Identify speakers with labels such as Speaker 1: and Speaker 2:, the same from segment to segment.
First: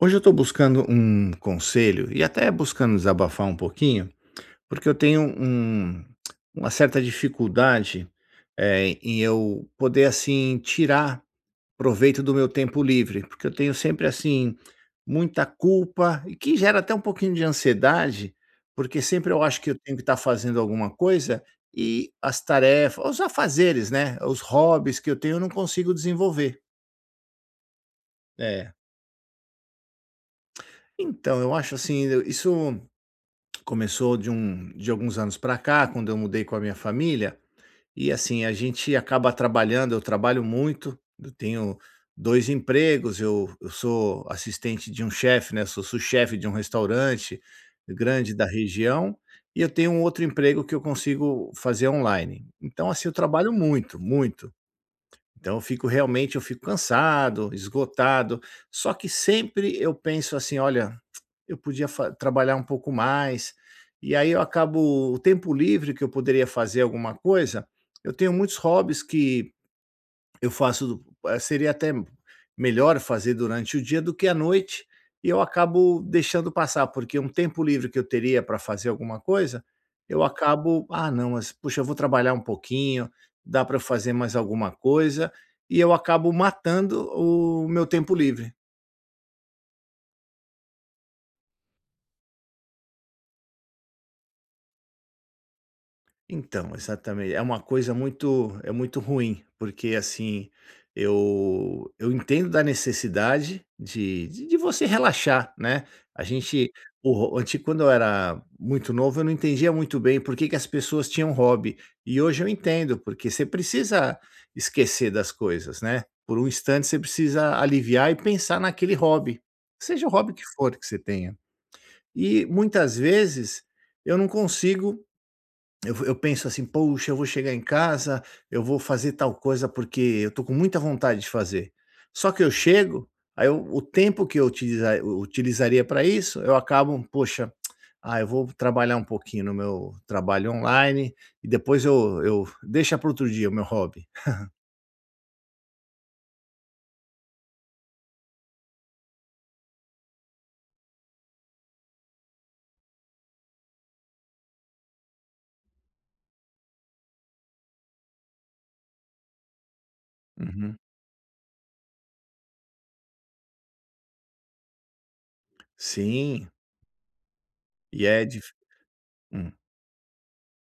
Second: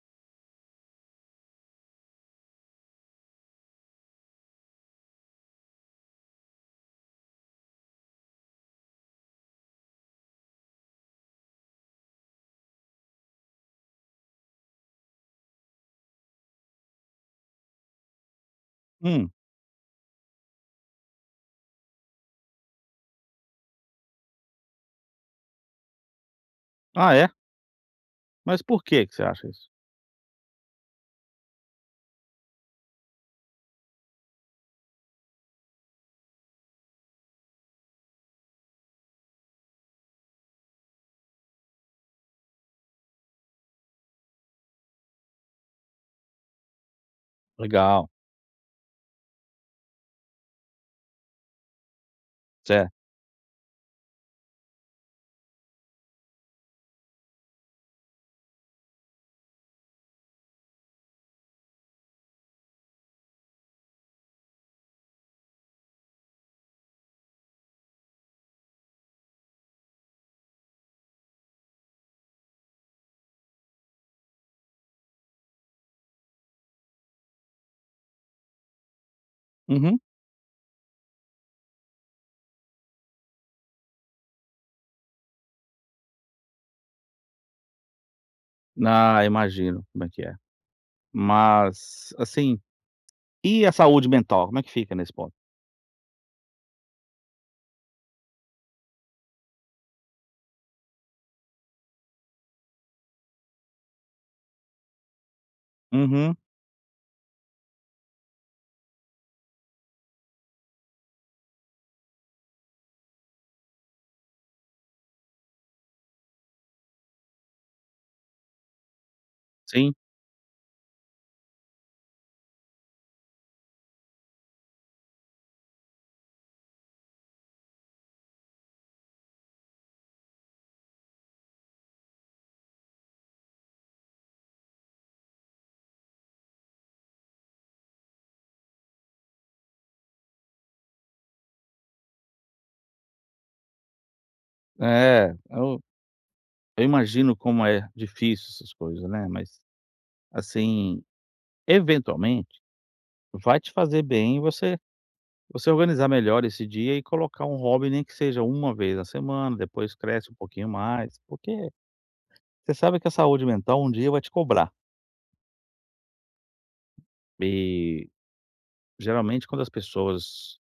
Speaker 1: Hoje eu estou buscando um conselho e até buscando desabafar um pouquinho, porque eu tenho uma certa dificuldade em eu poder assim tirar proveito do meu tempo livre, porque eu tenho sempre assim muita culpa e que gera até um pouquinho de ansiedade, porque
Speaker 2: Hum.
Speaker 1: sempre eu acho que eu tenho que estar fazendo alguma coisa e as tarefas, os afazeres, né, os hobbies que eu tenho eu não consigo desenvolver.
Speaker 2: Ah, é? Mas
Speaker 1: É.
Speaker 2: por que que você acha isso?
Speaker 1: Então eu acho assim, isso começou de alguns anos para cá, quando eu mudei com a minha família, e assim, a gente acaba trabalhando, eu trabalho muito, eu tenho 2 empregos, eu sou assistente de um chefe, né, sou sous-chefe de um restaurante
Speaker 2: Legal,
Speaker 1: grande da região, e eu tenho um outro emprego que eu consigo fazer online. Então,
Speaker 2: certo.
Speaker 1: assim, eu trabalho muito, muito. Então eu fico realmente eu fico cansado, esgotado, só que sempre eu penso assim: "Olha, eu podia fa trabalhar um pouco mais. E aí eu acabo o tempo livre que eu poderia fazer alguma coisa, eu tenho muitos hobbies que eu faço do eh, seria até melhor fazer durante o dia do que à noite, e eu acabo deixando passar, porque um tempo livre que eu teria para fazer alguma coisa,
Speaker 2: Uhum.
Speaker 1: eu acabo: "Ah, não, mas puxa, eu vou trabalhar um pouquinho, dá para fazer mais alguma coisa", e eu acabo matando o meu tempo livre.
Speaker 2: Ah, imagino como é que é. Mas, assim, e a saúde mental, como é que fica nesse ponto?
Speaker 1: Então, exatamente. É uma coisa muito ruim, porque assim, eu entendo da necessidade de você relaxar, né. A
Speaker 2: Uhum,
Speaker 1: gente o ro anti Quando eu era muito novo, eu não entendia muito bem por que que as pessoas tinham hobby. E hoje eu entendo, porque você precisa esquecer das coisas, né. Por um instante você precisa aliviar e pensar naquele hobby,
Speaker 2: sim.
Speaker 1: seja o hobby que for que você tenha. E muitas vezes eu não consigo, eu penso assim: "Poxa, eu vou chegar em casa, eu vou fazer tal coisa, porque eu tô com muita vontade de fazer". Só que eu chego, aí eu o tempo que eu utilizaria para isso, eu acabo: "Poxa, ah, eu vou trabalhar um pouquinho no meu trabalho online e depois eu deixa para outro dia o meu hobby".
Speaker 2: É, eu eu imagino como é difícil essas coisas, né, mas, assim, eventualmente vai te fazer bem você organizar melhor esse dia e colocar um hobby, nem que seja uma vez na semana, depois cresce um pouquinho
Speaker 1: Uhum.
Speaker 2: mais, porque você sabe que a saúde mental um dia vai te cobrar.
Speaker 1: Sim, e
Speaker 2: E
Speaker 1: é dif
Speaker 2: geralmente,
Speaker 1: hum.
Speaker 2: quando as pessoas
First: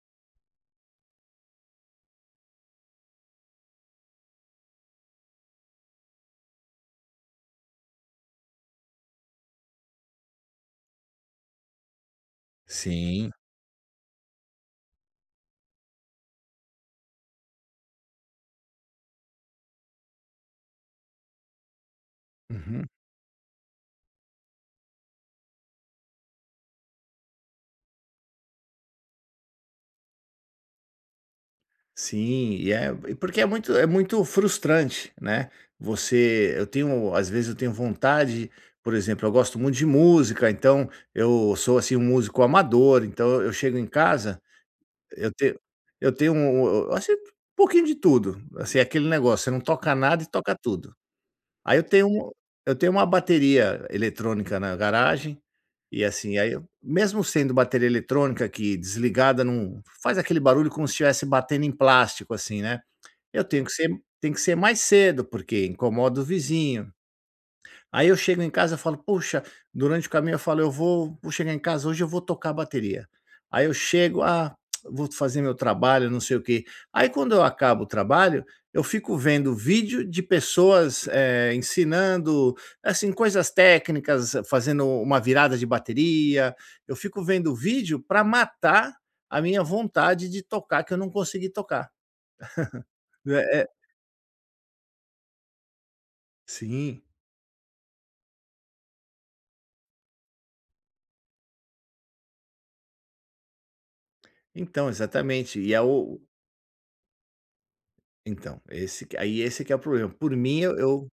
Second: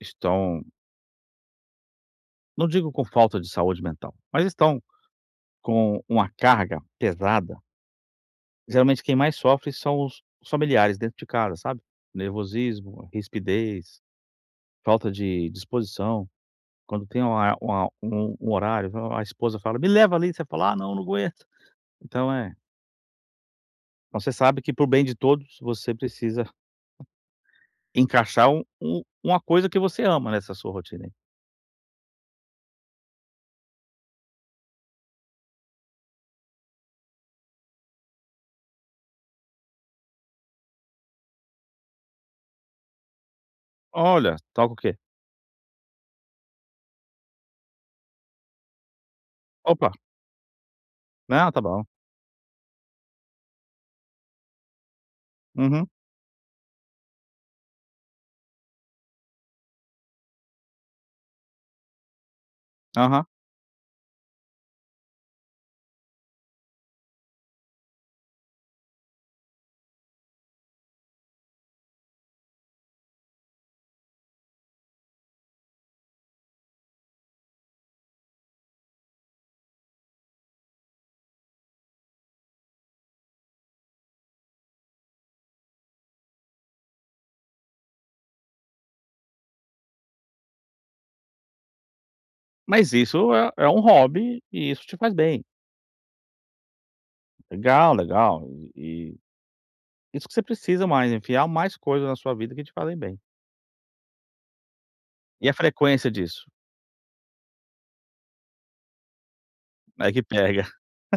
Speaker 2: estão, não digo com falta de saúde mental, mas estão com uma carga pesada, geralmente quem mais sofre são os familiares dentro de casa, sabe? Nervosismo,
Speaker 1: Sim.
Speaker 2: rispidez, falta de disposição. Quando tem uma um um horário, a esposa fala: "Me leva ali", você fala: "Ah, não, não aguento". Então é
Speaker 1: Uhum.
Speaker 2: então você sabe que para bem de todos, você precisa encaixar um uma coisa que você ama nessa sua rotina aí.
Speaker 1: Sim, e porque é muito frustrante, né, você eu tenho às vezes eu tenho vontade, por exemplo, eu gosto muito de música, então eu sou, assim, um músico amador, então eu chego em
Speaker 2: "Olha,
Speaker 1: casa,
Speaker 2: toca o quê?".
Speaker 1: eu tenho eu tenho um assim, um pouquinho de tudo, assim, é aquele negócio, você não
Speaker 2: "Opa,
Speaker 1: toca nada e toca tudo.
Speaker 2: não, tá
Speaker 1: Aí eu
Speaker 2: bom".
Speaker 1: tenho um eu tenho uma bateria eletrônica na garagem,
Speaker 2: "Uhum,
Speaker 1: e assim, aí eu mesmo sendo bateria eletrônica que desligada não faz aquele barulho como se estivesse batendo em plástico, assim, né.
Speaker 2: aham".
Speaker 1: Eu tenho que ser tem que ser mais cedo, porque incomoda o vizinho. Aí eu chego em casa, e falo: "Puxa", durante o caminho eu falo: "Eu vou chegar em casa hoje, eu vou tocar a bateria". Aí eu chego: "Ah, vou fazer meu trabalho, não sei o quê". Aí quando eu acabo o trabalho, eu fico vendo vídeo de pessoas, ensinando, assim, coisas técnicas, fazendo uma virada de bateria. Eu fico vendo vídeo para matar a minha vontade de tocar, que eu não consegui tocar.
Speaker 2: Mas isso é
Speaker 1: É, é,
Speaker 2: é um hobby e isso te faz bem.
Speaker 1: sim.
Speaker 2: Legal, legal. E e isso que você precisa mais, enfiar mais coisas na sua vida que te fazem bem.
Speaker 1: Então,
Speaker 2: E a
Speaker 1: exatamente. E é
Speaker 2: frequência
Speaker 1: o
Speaker 2: disso?
Speaker 1: então, esse que aí esse que é o
Speaker 2: É
Speaker 1: problema.
Speaker 2: que
Speaker 1: Por mim,
Speaker 2: pega.
Speaker 1: eu eu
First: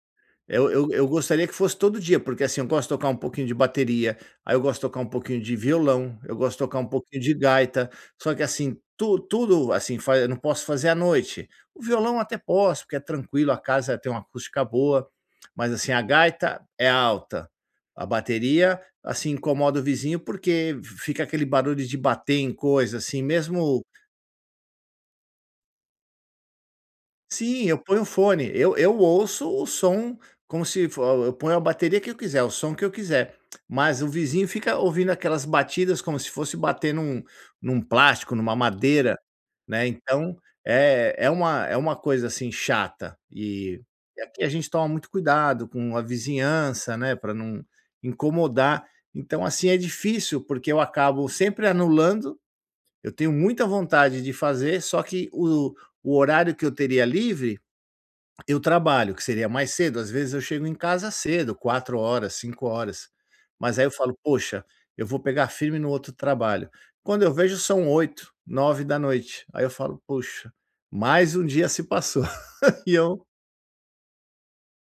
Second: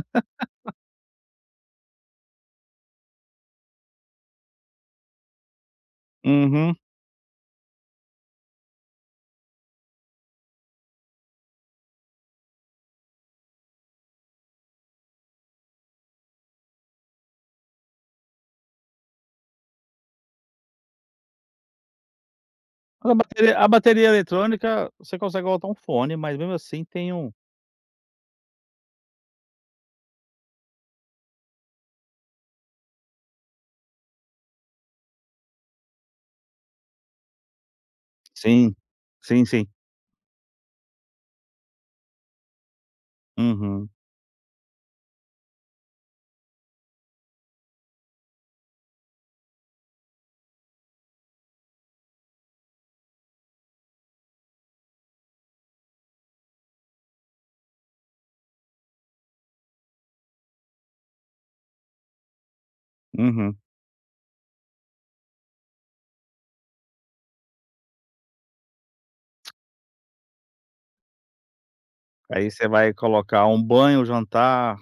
Speaker 1: eu eu eu gostaria que fosse todo dia, porque, assim, eu gosto de tocar um pouquinho de bateria, aí eu gosto de tocar um pouquinho de violão, eu gosto de
Speaker 2: Uhum.
Speaker 1: tocar um pouquinho de gaita, só que, assim, tu tudo, assim, fa eu não posso fazer à noite. O violão até posso, porque é tranquilo, a casa tem uma acústica boa, mas, assim, a gaita é alta, a bateria, assim, incomoda o vizinho, porque fica aquele barulho de bater em coisa,
Speaker 2: Mas A
Speaker 1: assim,
Speaker 2: bateria a
Speaker 1: mesmo.
Speaker 2: bateria eletrônica, você consegue botar um fone, mas mesmo assim tem um
Speaker 1: Sim, eu ponho o fone, eu ouço o som como se fo eu ponho a bateria que eu quiser, o som que eu quiser, mas o vizinho fica ouvindo aquelas batidas como se fosse bater num plástico, numa
Speaker 2: sim,
Speaker 1: madeira,
Speaker 2: sim, sim.
Speaker 1: né, então, é uma coisa, assim, chata. E
Speaker 2: Uhum,
Speaker 1: aqui a gente toma muito cuidado com a vizinhança, né, para não incomodar, então, assim, é difícil, porque eu acabo sempre anulando, eu tenho muita vontade de fazer, só que o horário que eu teria livre eu trabalho, que seria mais cedo, às vezes eu chego em casa cedo, 4 horas, 5 horas.
Speaker 2: uhum.
Speaker 1: Mas aí eu falo: "Poxa, eu vou pegar firme no outro trabalho". Quando eu vejo são 8, 9 da noite. Aí eu falo: "Poxa, mais um dia se passou".
Speaker 2: Aí você vai
Speaker 1: E eu
Speaker 2: colocar um banho, jantar,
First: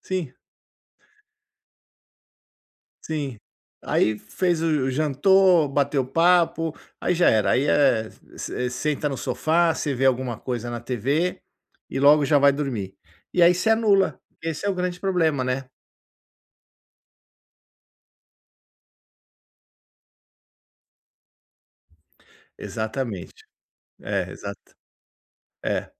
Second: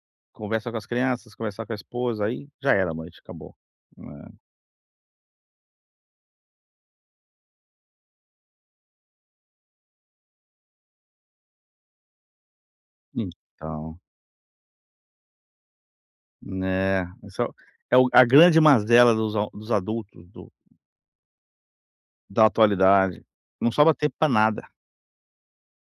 Speaker 1: sim,
Speaker 2: conversa com as crianças, conversar com a esposa, aí já era a noite,
Speaker 1: sim.
Speaker 2: acabou.
Speaker 1: Aí
Speaker 2: É,
Speaker 1: fez o jantou, bateu papo, aí já era, aí é se senta no sofá, você vê alguma coisa na TV e logo já vai dormir. E aí se
Speaker 2: então.
Speaker 1: anula, esse é o grande problema, né.
Speaker 2: Né, essa é o a grande mazela dos adultos do da atualidade,
Speaker 1: Exatamente.
Speaker 2: não sobra tempo pra
Speaker 1: É,
Speaker 2: nada,
Speaker 1: exatamente. É,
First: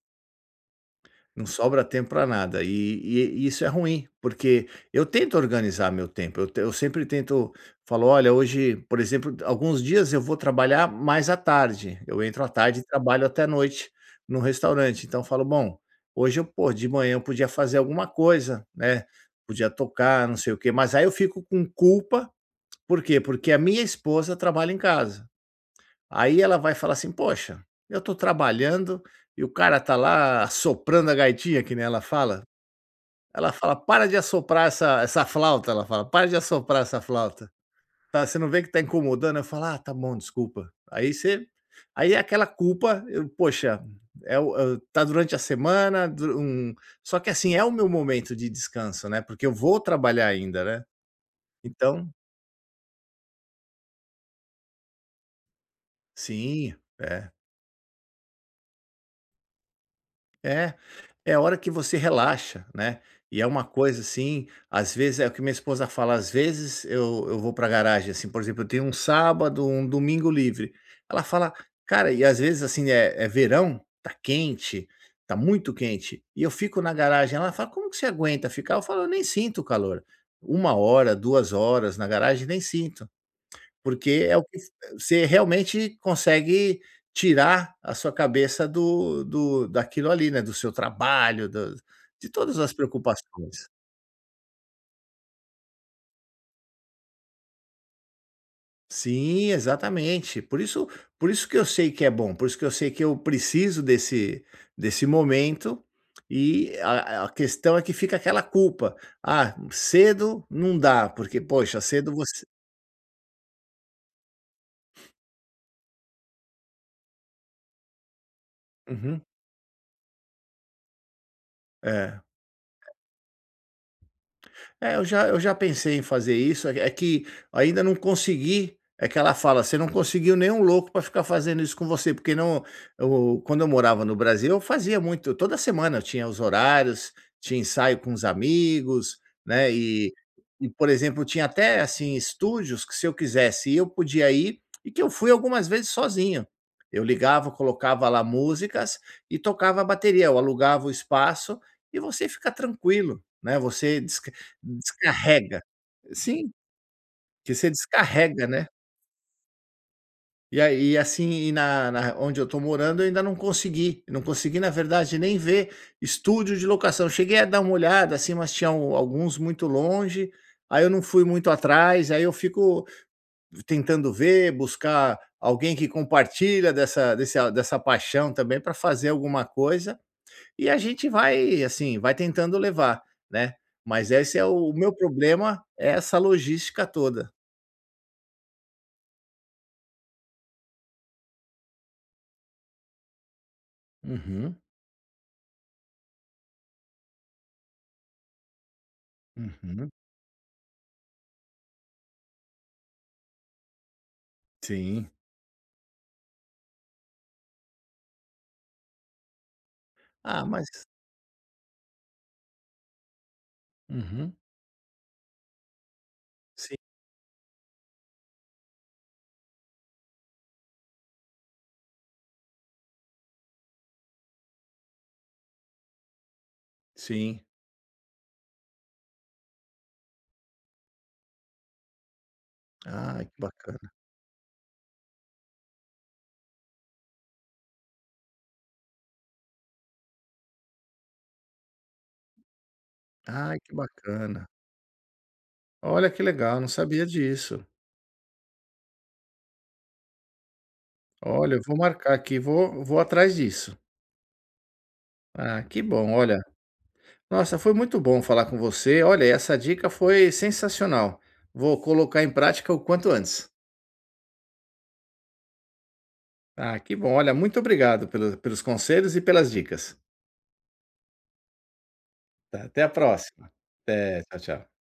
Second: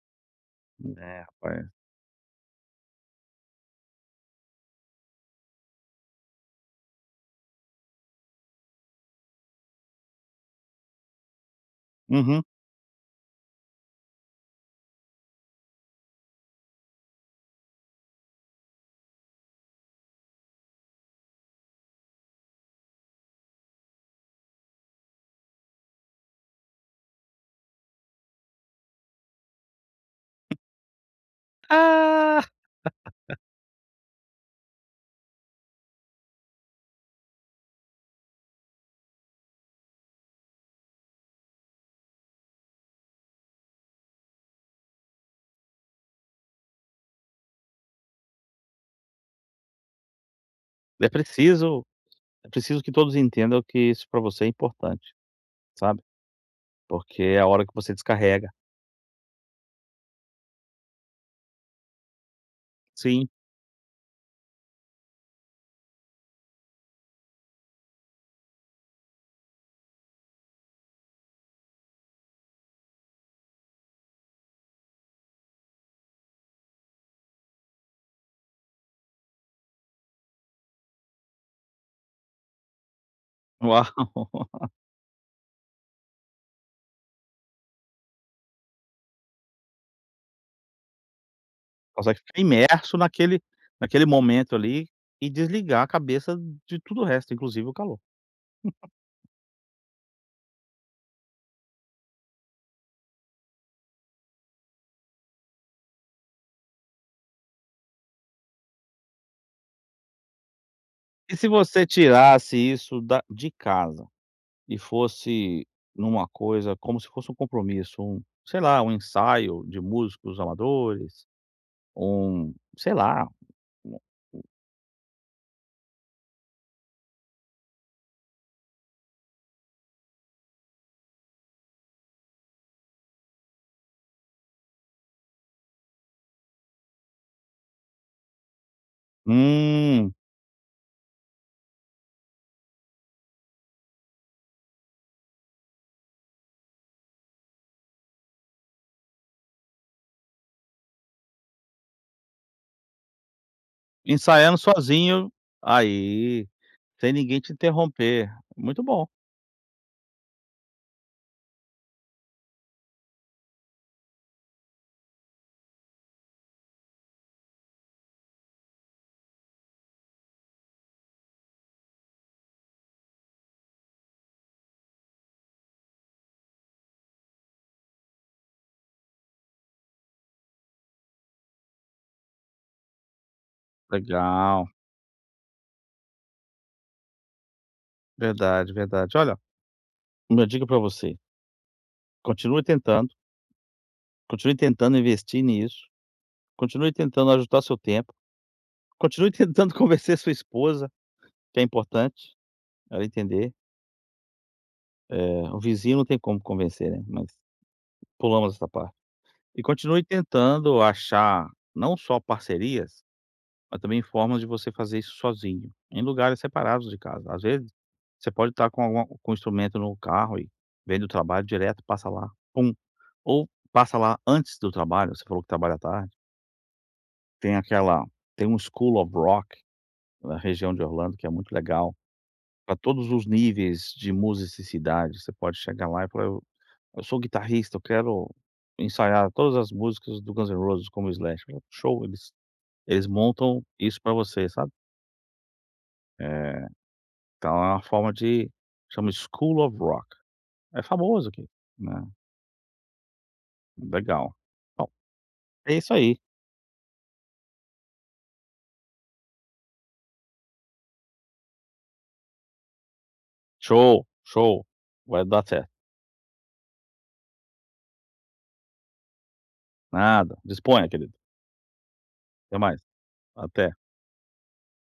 Speaker 2: né,
Speaker 1: não
Speaker 2: rapaz.
Speaker 1: sobra tempo para nada. E isso é ruim, porque eu tento organizar meu tempo, eu sempre tento falo: "Olha, hoje", por exemplo, alguns dias eu vou trabalhar mais à tarde, eu
Speaker 2: Uhum.
Speaker 1: entro à tarde e trabalho até à noite no restaurante, então eu falo: "Bom, hoje eu pô, de manhã eu podia fazer alguma coisa, né, podia tocar, não sei o quê", mas aí eu fico com culpa, por quê? Porque a minha esposa trabalha em casa. Aí ela vai falar assim: "Poxa, eu tô trabalhando e o cara tá lá assoprando a gaitinha", que nem ela fala.
Speaker 2: Ah,
Speaker 1: Ela fala: "Para de assoprar essa flauta", ela fala: "Para de assoprar essa flauta. Tá, você não vê que tá incomodando?" Eu falo: "Ah, tá bom, desculpa". Aí você aí é aquela culpa, eu poxa, é o tá durante a semana, du um só que assim, é o meu momento de descanso, né, porque eu vou trabalhar ainda, né.
Speaker 2: é preciso
Speaker 1: Então
Speaker 2: é preciso que todos entendam que isso pra você é importante, sabe,
Speaker 1: sim,
Speaker 2: porque
Speaker 1: é.
Speaker 2: é a hora que você descarrega.
Speaker 1: É. É a hora que você relaxa, né.
Speaker 2: Sim,
Speaker 1: E é uma coisa, assim, às vezes é o que minha esposa fala, às vezes eu vou pra garagem, assim, por exemplo, eu tenho um sábado, um domingo livre. Ela fala: "Cara" e às vezes, assim, é é verão, tá quente, tá muito quente, e eu fico na garagem. Ela fala: "Como que você aguenta ficar?" Eu falo: "Eu nem sinto o calor". Uma hora, 2 horas na garagem, nem sinto.
Speaker 2: uau.
Speaker 1: Porque é o que você realmente consegue tirar a sua cabeça do daquilo ali, né, do seu trabalho, do
Speaker 2: Consegue
Speaker 1: de
Speaker 2: ficar
Speaker 1: todas as
Speaker 2: imerso naquele
Speaker 1: preocupações.
Speaker 2: naquele momento ali e desligar a cabeça de tudo o resto, inclusive o calor.
Speaker 1: Sim, exatamente. Por isso que eu sei que é bom, por isso que eu sei que eu preciso desse momento, e a questão é que fica aquela culpa: "Ah, cedo não dá,
Speaker 2: E
Speaker 1: porque
Speaker 2: se
Speaker 1: poxa,
Speaker 2: você
Speaker 1: cedo você".
Speaker 2: tirasse isso da de casa? E fosse numa coisa como se fosse um compromisso, um sei lá, um
Speaker 1: Uhum.
Speaker 2: ensaio de músicos amadores,
Speaker 1: É.
Speaker 2: um sei lá, um
Speaker 1: É, eu já pensei em fazer isso, é que ainda não consegui, é que ela fala: "Você não conseguiu nenhum louco para ficar fazendo isso com você", porque não, eu quando eu morava no Brasil, eu fazia muito, toda semana eu tinha os horários, tinha ensaio com os amigos, né, e
Speaker 2: um
Speaker 1: e, por exemplo, tinha até, assim, estúdios que se eu quisesse ir, eu podia ir e que eu fui algumas vezes sozinho. Eu ligava, colocava lá músicas e tocava a bateria, eu alugava o espaço e você fica tranquilo, né, você
Speaker 2: ensaiando sozinho,
Speaker 1: descarrega.
Speaker 2: aí,
Speaker 1: Sim,
Speaker 2: sem ninguém te
Speaker 1: que você
Speaker 2: interromper.
Speaker 1: descarrega, né.
Speaker 2: Muito bom.
Speaker 1: E aí assim, e na na onde eu tô morando eu ainda não consegui, não consegui na verdade nem ver estúdio de locação. Cheguei a dar uma olhada, assim, mas tinham alguns muito longe, aí eu não fui muito atrás, aí eu fico tentando ver, buscar alguém que compartilha dessa paixão também pra fazer alguma coisa, e a gente vai, assim, vai tentando levar, né. Mas esse é
Speaker 2: Legal,
Speaker 1: o meu problema, é essa logística toda.
Speaker 2: verdade, verdade. Olha, uma dica para você, continue tentando, continue
Speaker 1: Uhum,
Speaker 2: tentando investir nisso, continue tentando ajustar seu tempo, continue tentando
Speaker 1: uhum,
Speaker 2: convencer sua esposa, que é importante ela entender.
Speaker 1: sim.
Speaker 2: O vizinho não tem como convencer, né, mas pulamos essa parte. E continue
Speaker 1: Ah, mas
Speaker 2: tentando achar não só parcerias, mas também
Speaker 1: uhum,
Speaker 2: formas de você fazer isso sozinho, em lugares
Speaker 1: sim,
Speaker 2: separados de casa. Às vezes, você pode estar com alguma com um instrumento no carro e vem do trabalho direto, passa lá, pum, ou passa lá antes do trabalho, você falou que trabalha à tarde,
Speaker 1: sim.
Speaker 2: tem aquela tem um School of Rock na região de Orlando que é muito legal, para todos
Speaker 1: Ah,
Speaker 2: os
Speaker 1: que bacana.
Speaker 2: níveis de musicidade, você pode chegar lá e falar: Eu sou guitarrista, eu quero ensaiar todas as músicas do Guns N' Roses como Slash. Eu, show, eles
Speaker 1: Ai,
Speaker 2: montam
Speaker 1: que
Speaker 2: isso pra
Speaker 1: bacana.
Speaker 2: você, sabe.
Speaker 1: Olha, que legal, não
Speaker 2: É,
Speaker 1: sabia
Speaker 2: então
Speaker 1: disso.
Speaker 2: é uma forma de chama School of Rock. É famoso aqui,
Speaker 1: Olha, eu vou
Speaker 2: né,
Speaker 1: marcar aqui, vou atrás disso.
Speaker 2: legal. Bom,
Speaker 1: Ah,
Speaker 2: é
Speaker 1: que
Speaker 2: isso
Speaker 1: bom,
Speaker 2: aí.
Speaker 1: olha. Nossa, foi muito bom falar com você. Olha, essa dica foi sensacional. Vou colocar em prática o quanto antes.
Speaker 2: Show, show. Vai dar certo.
Speaker 1: Ah, que bom. Olha, muito obrigado pelos conselhos e pelas dicas.
Speaker 2: Nada, disponha querido. Até
Speaker 1: Tá,
Speaker 2: mais.
Speaker 1: até a próxima.
Speaker 2: Até.
Speaker 1: Até, tchau, tchau.